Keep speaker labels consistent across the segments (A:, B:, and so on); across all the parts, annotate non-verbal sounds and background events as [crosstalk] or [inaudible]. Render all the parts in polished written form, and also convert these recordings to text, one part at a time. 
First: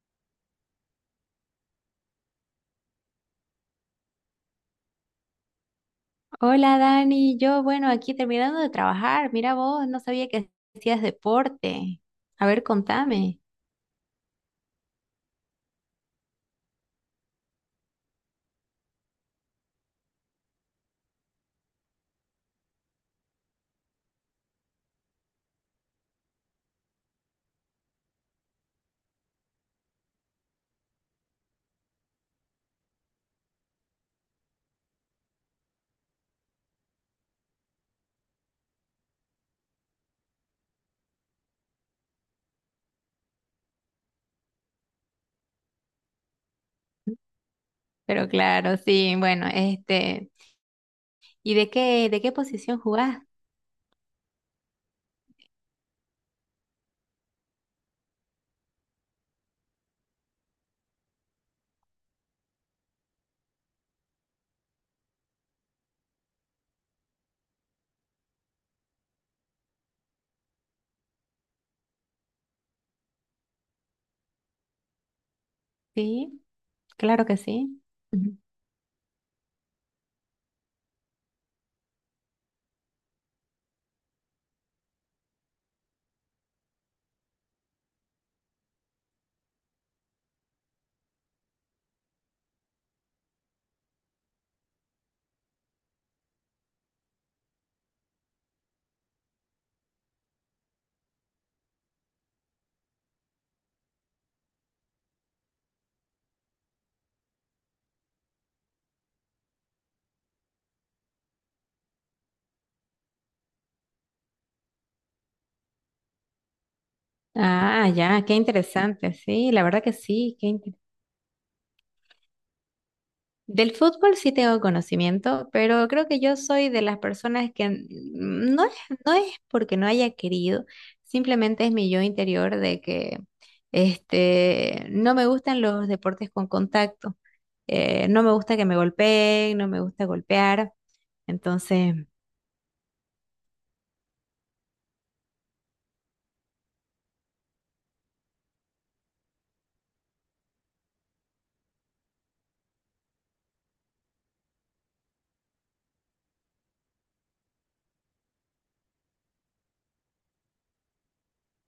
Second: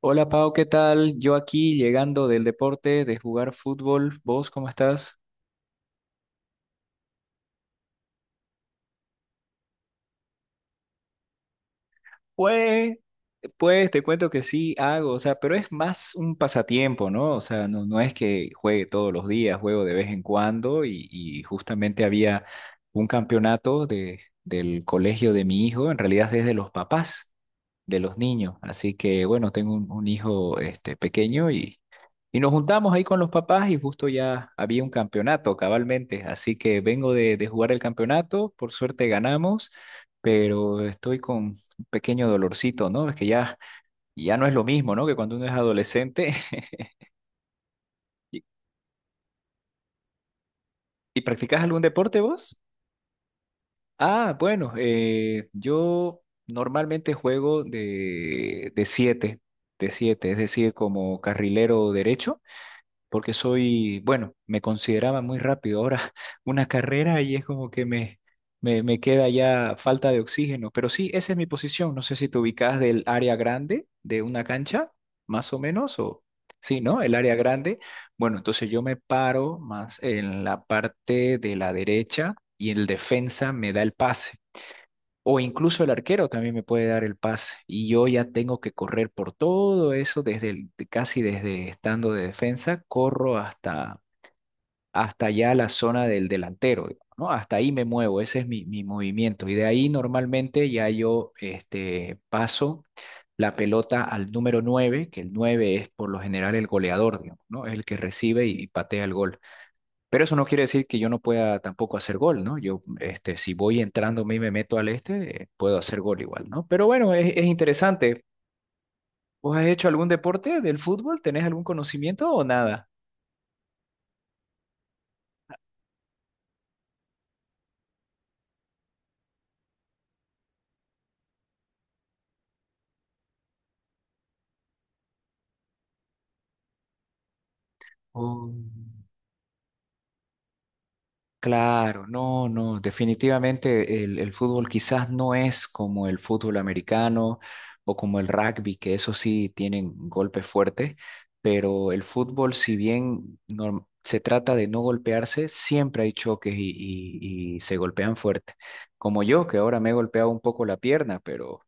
A: Hola Pau, ¿qué tal? Yo aquí llegando del deporte, de jugar fútbol. ¿Vos cómo estás?
B: Hola Dani, yo bueno, aquí terminando de trabajar, mira vos, no sabía que hacías deporte. A ver,
A: Pues,
B: contame.
A: pues te cuento que sí hago, o sea, pero es más un pasatiempo, ¿no? O sea, no, no es que juegue todos los días, juego de vez en cuando y justamente había un campeonato del colegio de mi hijo, en realidad es de los papás de los niños, así que bueno, tengo un hijo este, pequeño y nos juntamos ahí con los papás y justo ya había un campeonato cabalmente, así que vengo de jugar el campeonato, por suerte ganamos, pero estoy con pequeño dolorcito, ¿no? Es que ya, ya no es lo mismo, ¿no? Que cuando uno es adolescente. [laughs]
B: Pero
A: ¿Y,
B: claro, sí, bueno,
A: y
B: ¿y
A: practicas
B: de
A: algún
B: qué,
A: deporte
B: de qué
A: vos?
B: posición jugás?
A: Ah, bueno, yo normalmente juego de siete, es decir, como carrilero derecho. Porque soy, bueno, me consideraba muy rápido. Ahora [laughs] una carrera y es como que me queda ya falta de oxígeno. Pero sí, esa es mi posición. No sé si te ubicas del área grande de una cancha, más o menos, o
B: Sí,
A: sí, ¿no? El
B: claro
A: área
B: que
A: grande.
B: sí. Ujú.
A: Bueno, entonces yo me paro más en la parte de la derecha y el defensa me da el pase. O incluso el arquero también me puede dar el pase y yo ya tengo que correr por todo eso desde casi desde estando de defensa, corro hasta ya la zona del delantero, digamos, ¿no? Hasta ahí me muevo, ese es mi movimiento y de ahí normalmente ya yo este paso la pelota al número nueve, que el 9 es por lo general el goleador, digamos, ¿no? Es el que recibe y patea el gol. Pero eso no quiere decir que yo no pueda tampoco hacer gol, ¿no? Yo, este, si voy entrando y me meto al este, puedo hacer gol igual, ¿no? Pero bueno, es
B: Ah,
A: interesante.
B: ya, qué interesante, sí,
A: ¿Vos
B: la
A: has
B: verdad
A: hecho
B: que
A: algún
B: sí, qué
A: deporte del fútbol? ¿Tenés algún conocimiento o nada?
B: Del fútbol sí tengo conocimiento, pero creo que yo soy de las personas que no es, no es porque no haya querido, simplemente es mi yo interior de que no me gustan los deportes con contacto. No me
A: Oh.
B: gusta que me golpeen, no me gusta golpear, entonces.
A: Claro, no, no, definitivamente el fútbol quizás no es como el fútbol americano o como el rugby, que eso sí tienen golpes fuertes, pero el fútbol, si bien se trata de no golpearse, siempre hay choques y se golpean fuerte. Como yo, que ahora me he golpeado un poco la pierna, pero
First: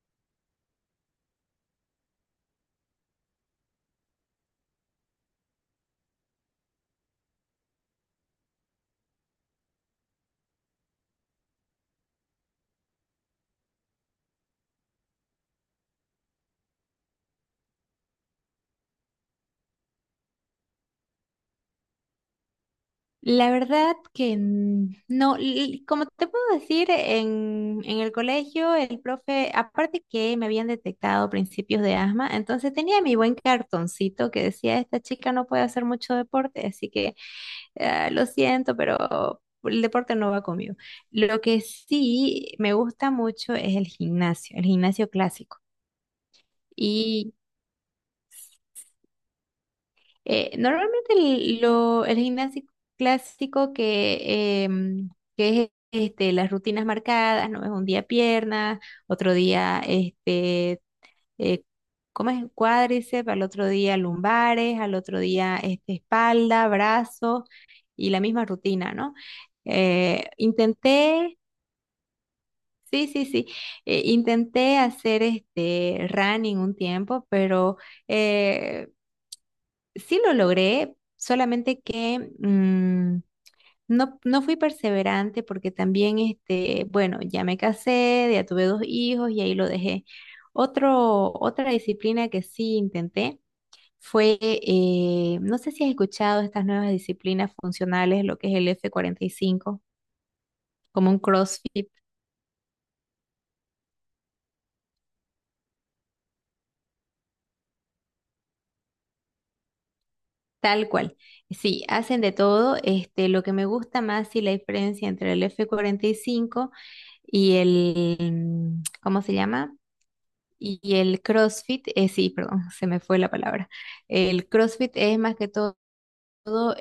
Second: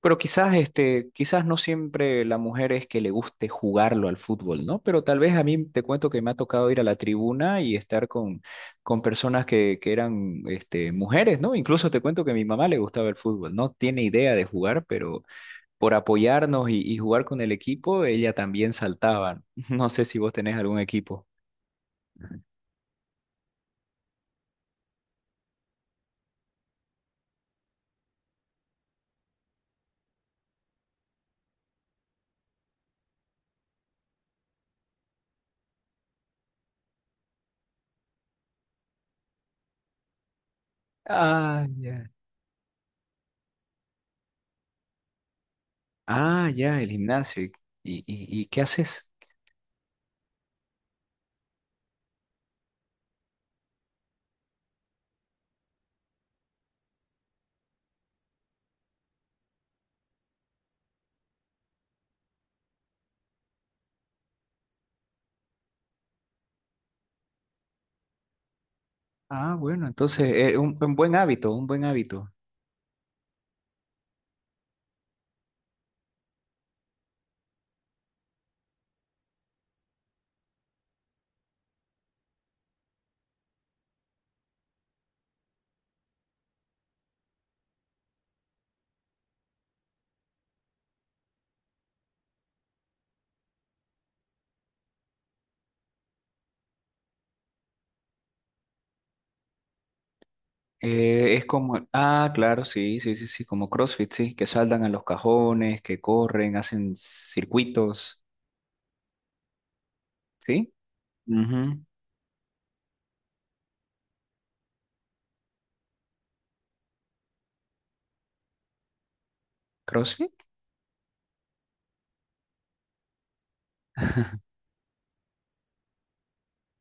A: quizás, este, quizás no siempre la mujer es que le guste jugarlo al fútbol, ¿no? Pero tal vez a mí te cuento que me ha tocado ir a la tribuna y estar con personas que eran, este, mujeres, ¿no? Incluso te cuento que a mi mamá le gustaba el fútbol, no tiene idea de jugar, pero por apoyarnos y jugar con el equipo, ella también saltaba. [laughs] No sé si vos tenés algún equipo.
B: La verdad que no, como te puedo decir, en el colegio el profe, aparte que me habían detectado principios de asma, entonces tenía mi buen cartoncito que decía, esta chica no puede hacer mucho deporte, así que ah, lo siento, pero el deporte no va conmigo. Lo que
A: Ah, ya.
B: sí me gusta mucho es el gimnasio clásico.
A: Ah, ya, el gimnasio. ¿Y qué haces?
B: Normalmente el gimnasio clásico que es las rutinas marcadas, ¿no? Es un día piernas, otro día eh, ¿cómo es? Cuádriceps, al otro día lumbares, al otro día espalda, brazos y la misma rutina, ¿no?
A: Ah, bueno,
B: Eh,
A: entonces, un buen
B: intenté,
A: hábito, un buen hábito.
B: sí, sí, sí, intenté hacer este running un tiempo, pero. eh, Sí lo logré, solamente que no fui perseverante porque también, bueno, ya me casé, ya tuve dos hijos y ahí lo dejé. Otra disciplina que sí intenté fue, no sé si has escuchado estas nuevas disciplinas funcionales, lo que es el F45 como un
A: Es como,
B: CrossFit,
A: ah, claro, sí, sí, sí, sí, como CrossFit, sí, que saltan a los cajones, que corren, hacen circuitos, ¿sí?
B: tal cual.
A: Ujú.
B: Sí, hacen de todo. Lo que me gusta más y la diferencia entre el F45 y cinco y el, ¿cómo se llama?
A: ¿CrossFit?
B: Y el CrossFit, sí, perdón, [laughs] se me fue la palabra. El CrossFit es más que todo,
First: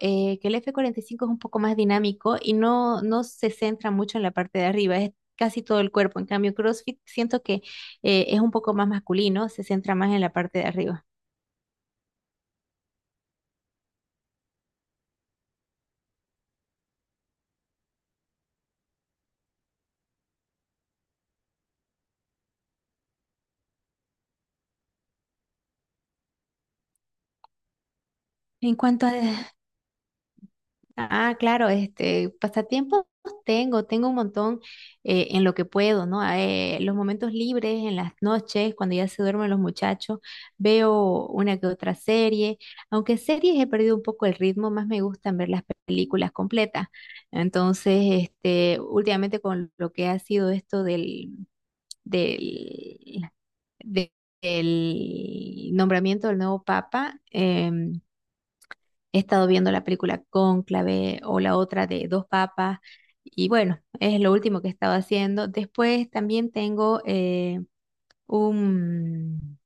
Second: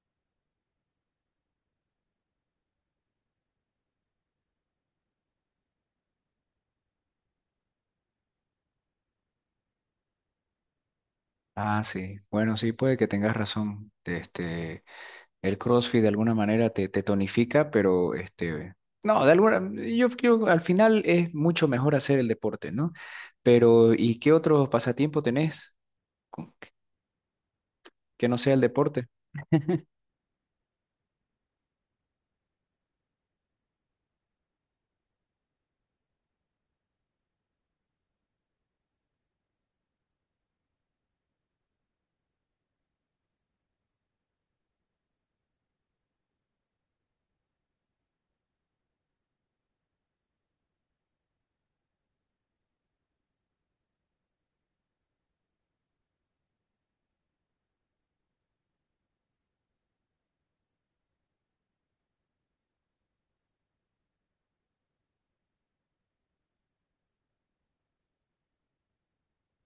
B: que el F45 es un poco más dinámico y no se centra mucho en la parte de arriba, es casi todo el cuerpo. En cambio, CrossFit siento que es un poco más masculino, se centra más en la parte de arriba.
A: Ah, sí. Bueno, sí, puede que tengas razón. Este, el CrossFit de alguna manera te tonifica, pero este, no, de alguna, yo al final es mucho mejor hacer el deporte, ¿no? Pero, ¿y qué otros pasatiempos tenés con- que que no sea el
B: En cuanto
A: deporte?
B: a Ah, claro, pasatiempos tengo un montón, en lo que puedo, ¿no? Los momentos libres, en las noches, cuando ya se duermen los muchachos, veo una que otra serie, aunque series he perdido un poco el ritmo, más me gustan ver las películas completas. Entonces, últimamente con lo que ha sido esto del, de- del nombramiento del nuevo papa, he estado viendo la película Cónclave o la otra de Dos Papas y bueno, es lo último que he estado haciendo. Después también tengo, un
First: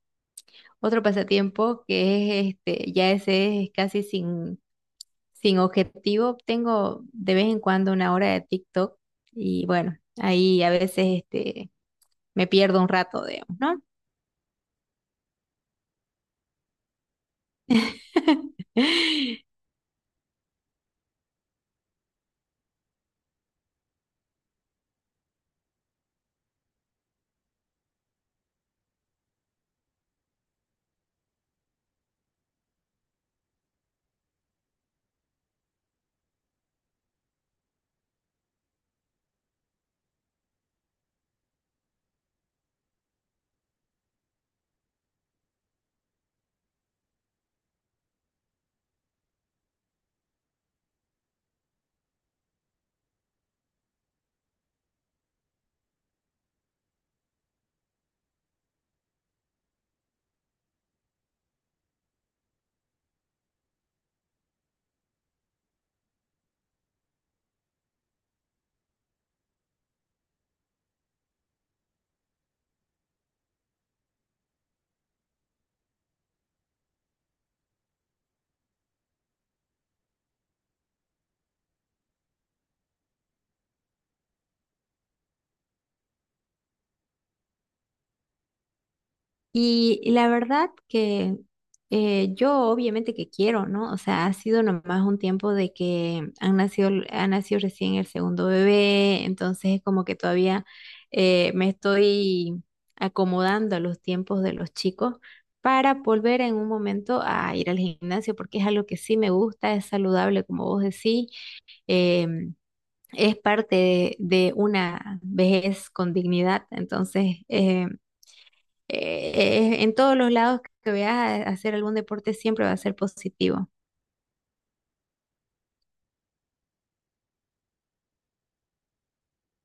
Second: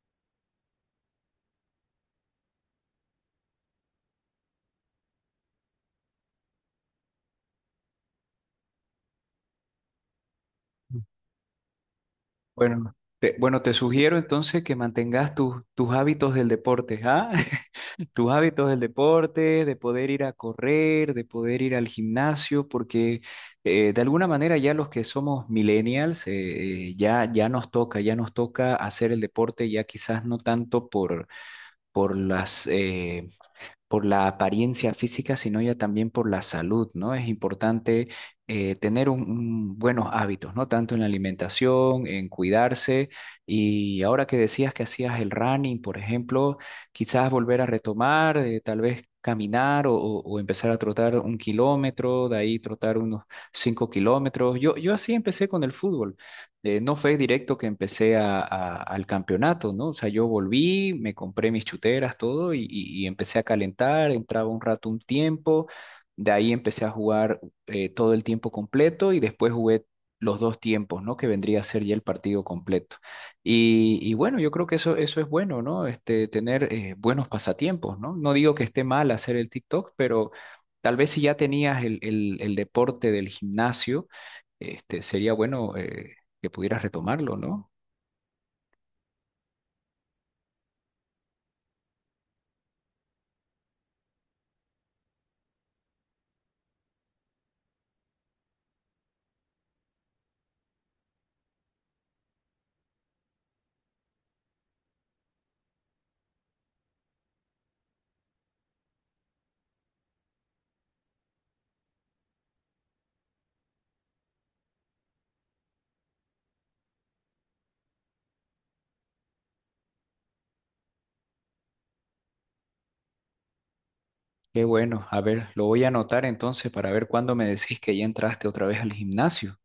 B: otro pasatiempo que es ya ese es casi sin objetivo. Tengo de vez en cuando una hora de TikTok y bueno, ahí a veces me pierdo un
A: Bueno,
B: rato, digamos,
A: te
B: ¿no?
A: sugiero entonces que mantengas tus hábitos del deporte, ¿ah? [laughs] Tus hábitos del
B: [laughs]
A: deporte, de poder ir a correr, de poder ir al gimnasio, porque de alguna manera ya los que somos millennials, ya, ya nos toca hacer el deporte, ya quizás no tanto por, por las, eh, por la apariencia física, sino ya también por la salud, ¿no? Es importante tener un buenos hábitos, ¿no? Tanto en la alimentación, en cuidarse. Y ahora que decías que hacías el running, por ejemplo, quizás volver a retomar, tal vez caminar o empezar a trotar un kilómetro, de ahí trotar unos 5 kilómetros. Yo así empecé con el fútbol, no fue directo que empecé al campeonato, ¿no? O sea, yo volví, me compré mis chuteras, todo, y empecé a calentar, entraba un rato un tiempo, de ahí empecé a jugar todo el tiempo completo y después jugué los dos tiempos, ¿no? Que vendría a ser ya el partido completo. Y bueno, yo creo que eso es bueno, ¿no? Este, tener buenos pasatiempos, ¿no? No digo que esté mal hacer el TikTok, pero tal vez si ya tenías el deporte del gimnasio, este, sería bueno que pudieras retomarlo, ¿no?
B: Y la verdad que, yo obviamente que quiero, ¿no? O sea, ha sido nomás un tiempo de que ha nacido recién el segundo bebé, entonces es como que todavía, me estoy acomodando a los tiempos de los chicos para volver en un momento a ir al gimnasio, porque es algo que sí me gusta, es saludable, como vos decís, em, es parte de una vejez con dignidad, entonces en todos los lados que veas a hacer algún deporte siempre va a ser positivo.
A: Qué bueno, a ver, lo voy a anotar entonces para ver cuándo me decís que ya entraste otra vez al gimnasio.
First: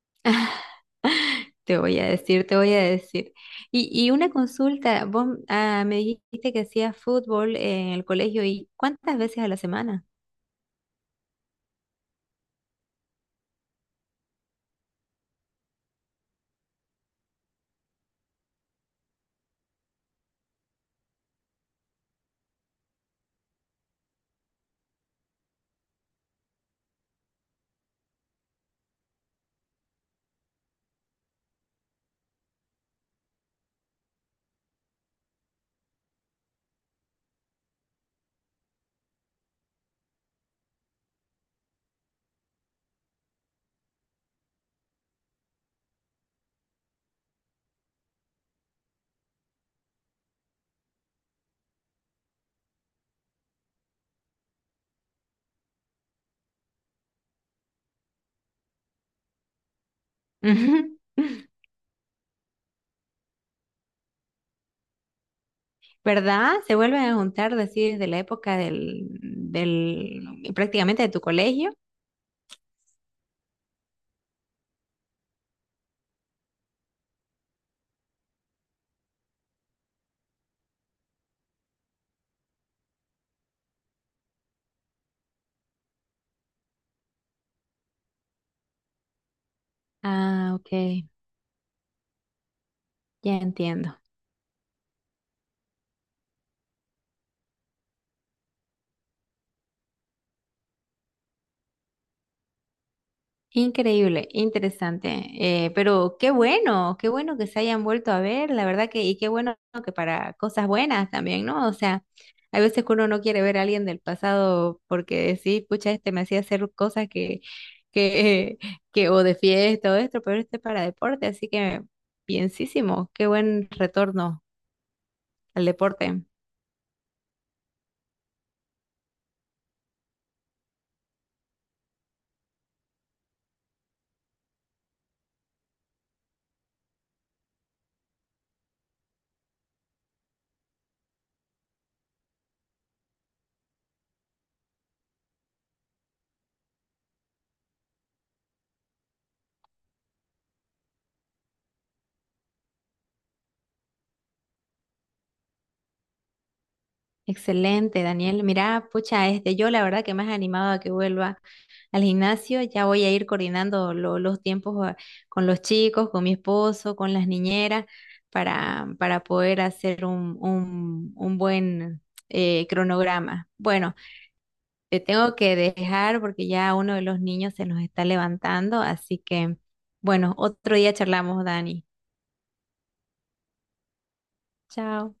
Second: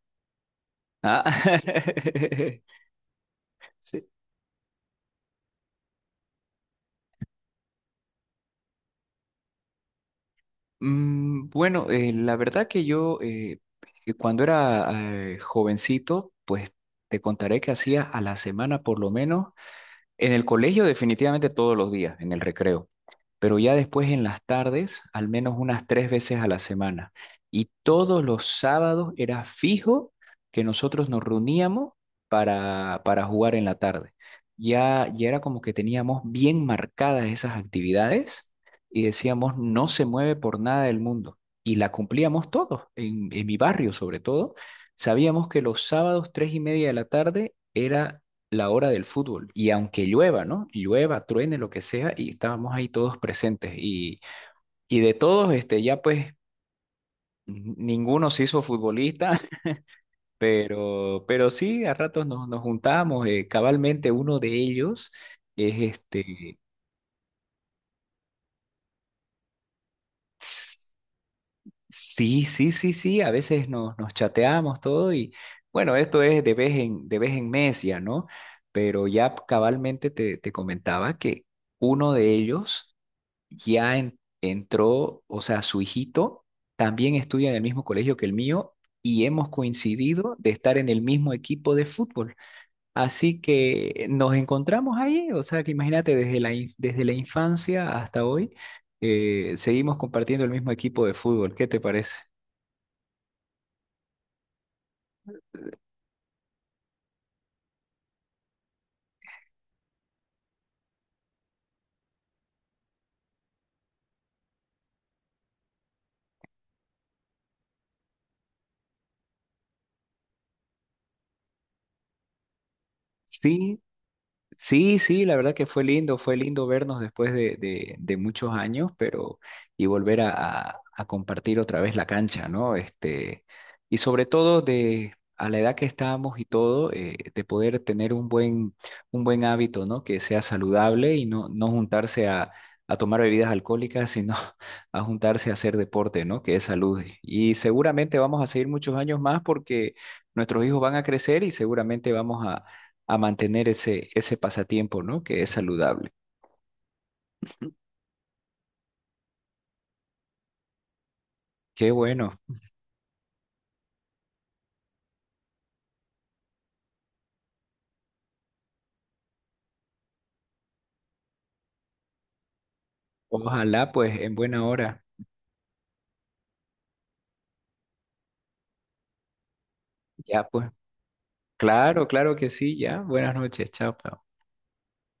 A: Ah,
B: [laughs] Te voy a decir, te
A: [laughs]
B: voy a decir. Y,
A: sí.
B: y una consulta, vos me dijiste que hacías fútbol en el colegio y ¿cuántas veces a la semana?
A: Mm, bueno, la verdad que yo que cuando era jovencito, pues te contaré que hacía a la semana por lo menos. En el colegio definitivamente todos los días, en el recreo, pero ya después en las tardes, al menos unas 3 veces a la semana. Y todos los sábados era fijo que nosotros nos reuníamos para jugar en la tarde. Ya, ya era como que teníamos bien marcadas esas actividades y decíamos, no se mueve por nada del mundo. Y la cumplíamos todos, en mi barrio sobre todo. Sabíamos que los sábados, 3:30 de la tarde, era la hora del fútbol. Y aunque llueva, ¿no? Llueva, truene, lo que sea, y estábamos ahí todos presentes. Y de todos, este, ya pues ninguno se hizo futbolista, [laughs]
B: Ujú.
A: pero,
B: [laughs]
A: pero sí, a ratos nos juntamos. Cabalmente uno de ellos es
B: ¿Verdad?
A: este...
B: Se vuelven a juntar, decir, de la época
A: s-
B: prácticamente de tu colegio.
A: Sí, sí, sí, sí, a veces nos chateamos todo y bueno, esto es de vez en mes ya, ¿no? Pero ya cabalmente te comentaba que uno de ellos ya entró, o sea, su hijito también estudia en el mismo colegio que el mío y hemos coincidido de
B: Ah, ok,
A: estar en el mismo equipo de fútbol.
B: ya
A: Así
B: entiendo.
A: que nos encontramos ahí, o sea, que imagínate, desde desde la infancia hasta hoy, seguimos compartiendo el mismo equipo de fútbol. ¿Qué te parece?
B: Increíble, interesante. Pero qué bueno que se hayan vuelto a ver, la verdad que, y qué bueno que para cosas buenas también, ¿no? O sea, hay veces que uno no quiere ver a alguien del pasado porque sí, pucha, este me hacía hacer cosas que, [laughs] que, o de fiesta o esto, pero para deporte, así que bienísimo, qué buen
A: Sí,
B: retorno
A: sí, sí, la verdad
B: al
A: que
B: deporte.
A: fue lindo vernos después de muchos años, pero y volver a compartir otra vez la cancha, ¿no? Este, y sobre todo de a la edad que estábamos y todo, de poder tener un buen hábito, ¿no? Que sea saludable y no, no juntarse a tomar bebidas alcohólicas, sino [laughs] a juntarse a hacer deporte, ¿no? Que es salud. Y seguramente vamos a seguir muchos años más porque nuestros hijos van a crecer y seguramente vamos a mantener ese pasatiempo, ¿no? Que es saludable.
B: Excelente, Daniel. Mira, pucha, yo la verdad que me has animado a que vuelva
A: Qué
B: al
A: bueno.
B: gimnasio. Ya voy a ir coordinando los tiempos, con los chicos, con mi esposo, con las niñeras, para poder hacer un buen, cronograma.
A: Ojalá,
B: Bueno,
A: pues, en buena
B: te
A: hora.
B: tengo que dejar porque ya uno de los niños se nos está levantando, así que, bueno,
A: Ya, pues.
B: otro día charlamos, Dani.
A: Claro, claro que sí, ya. Buenas noches, chao.
B: Chao.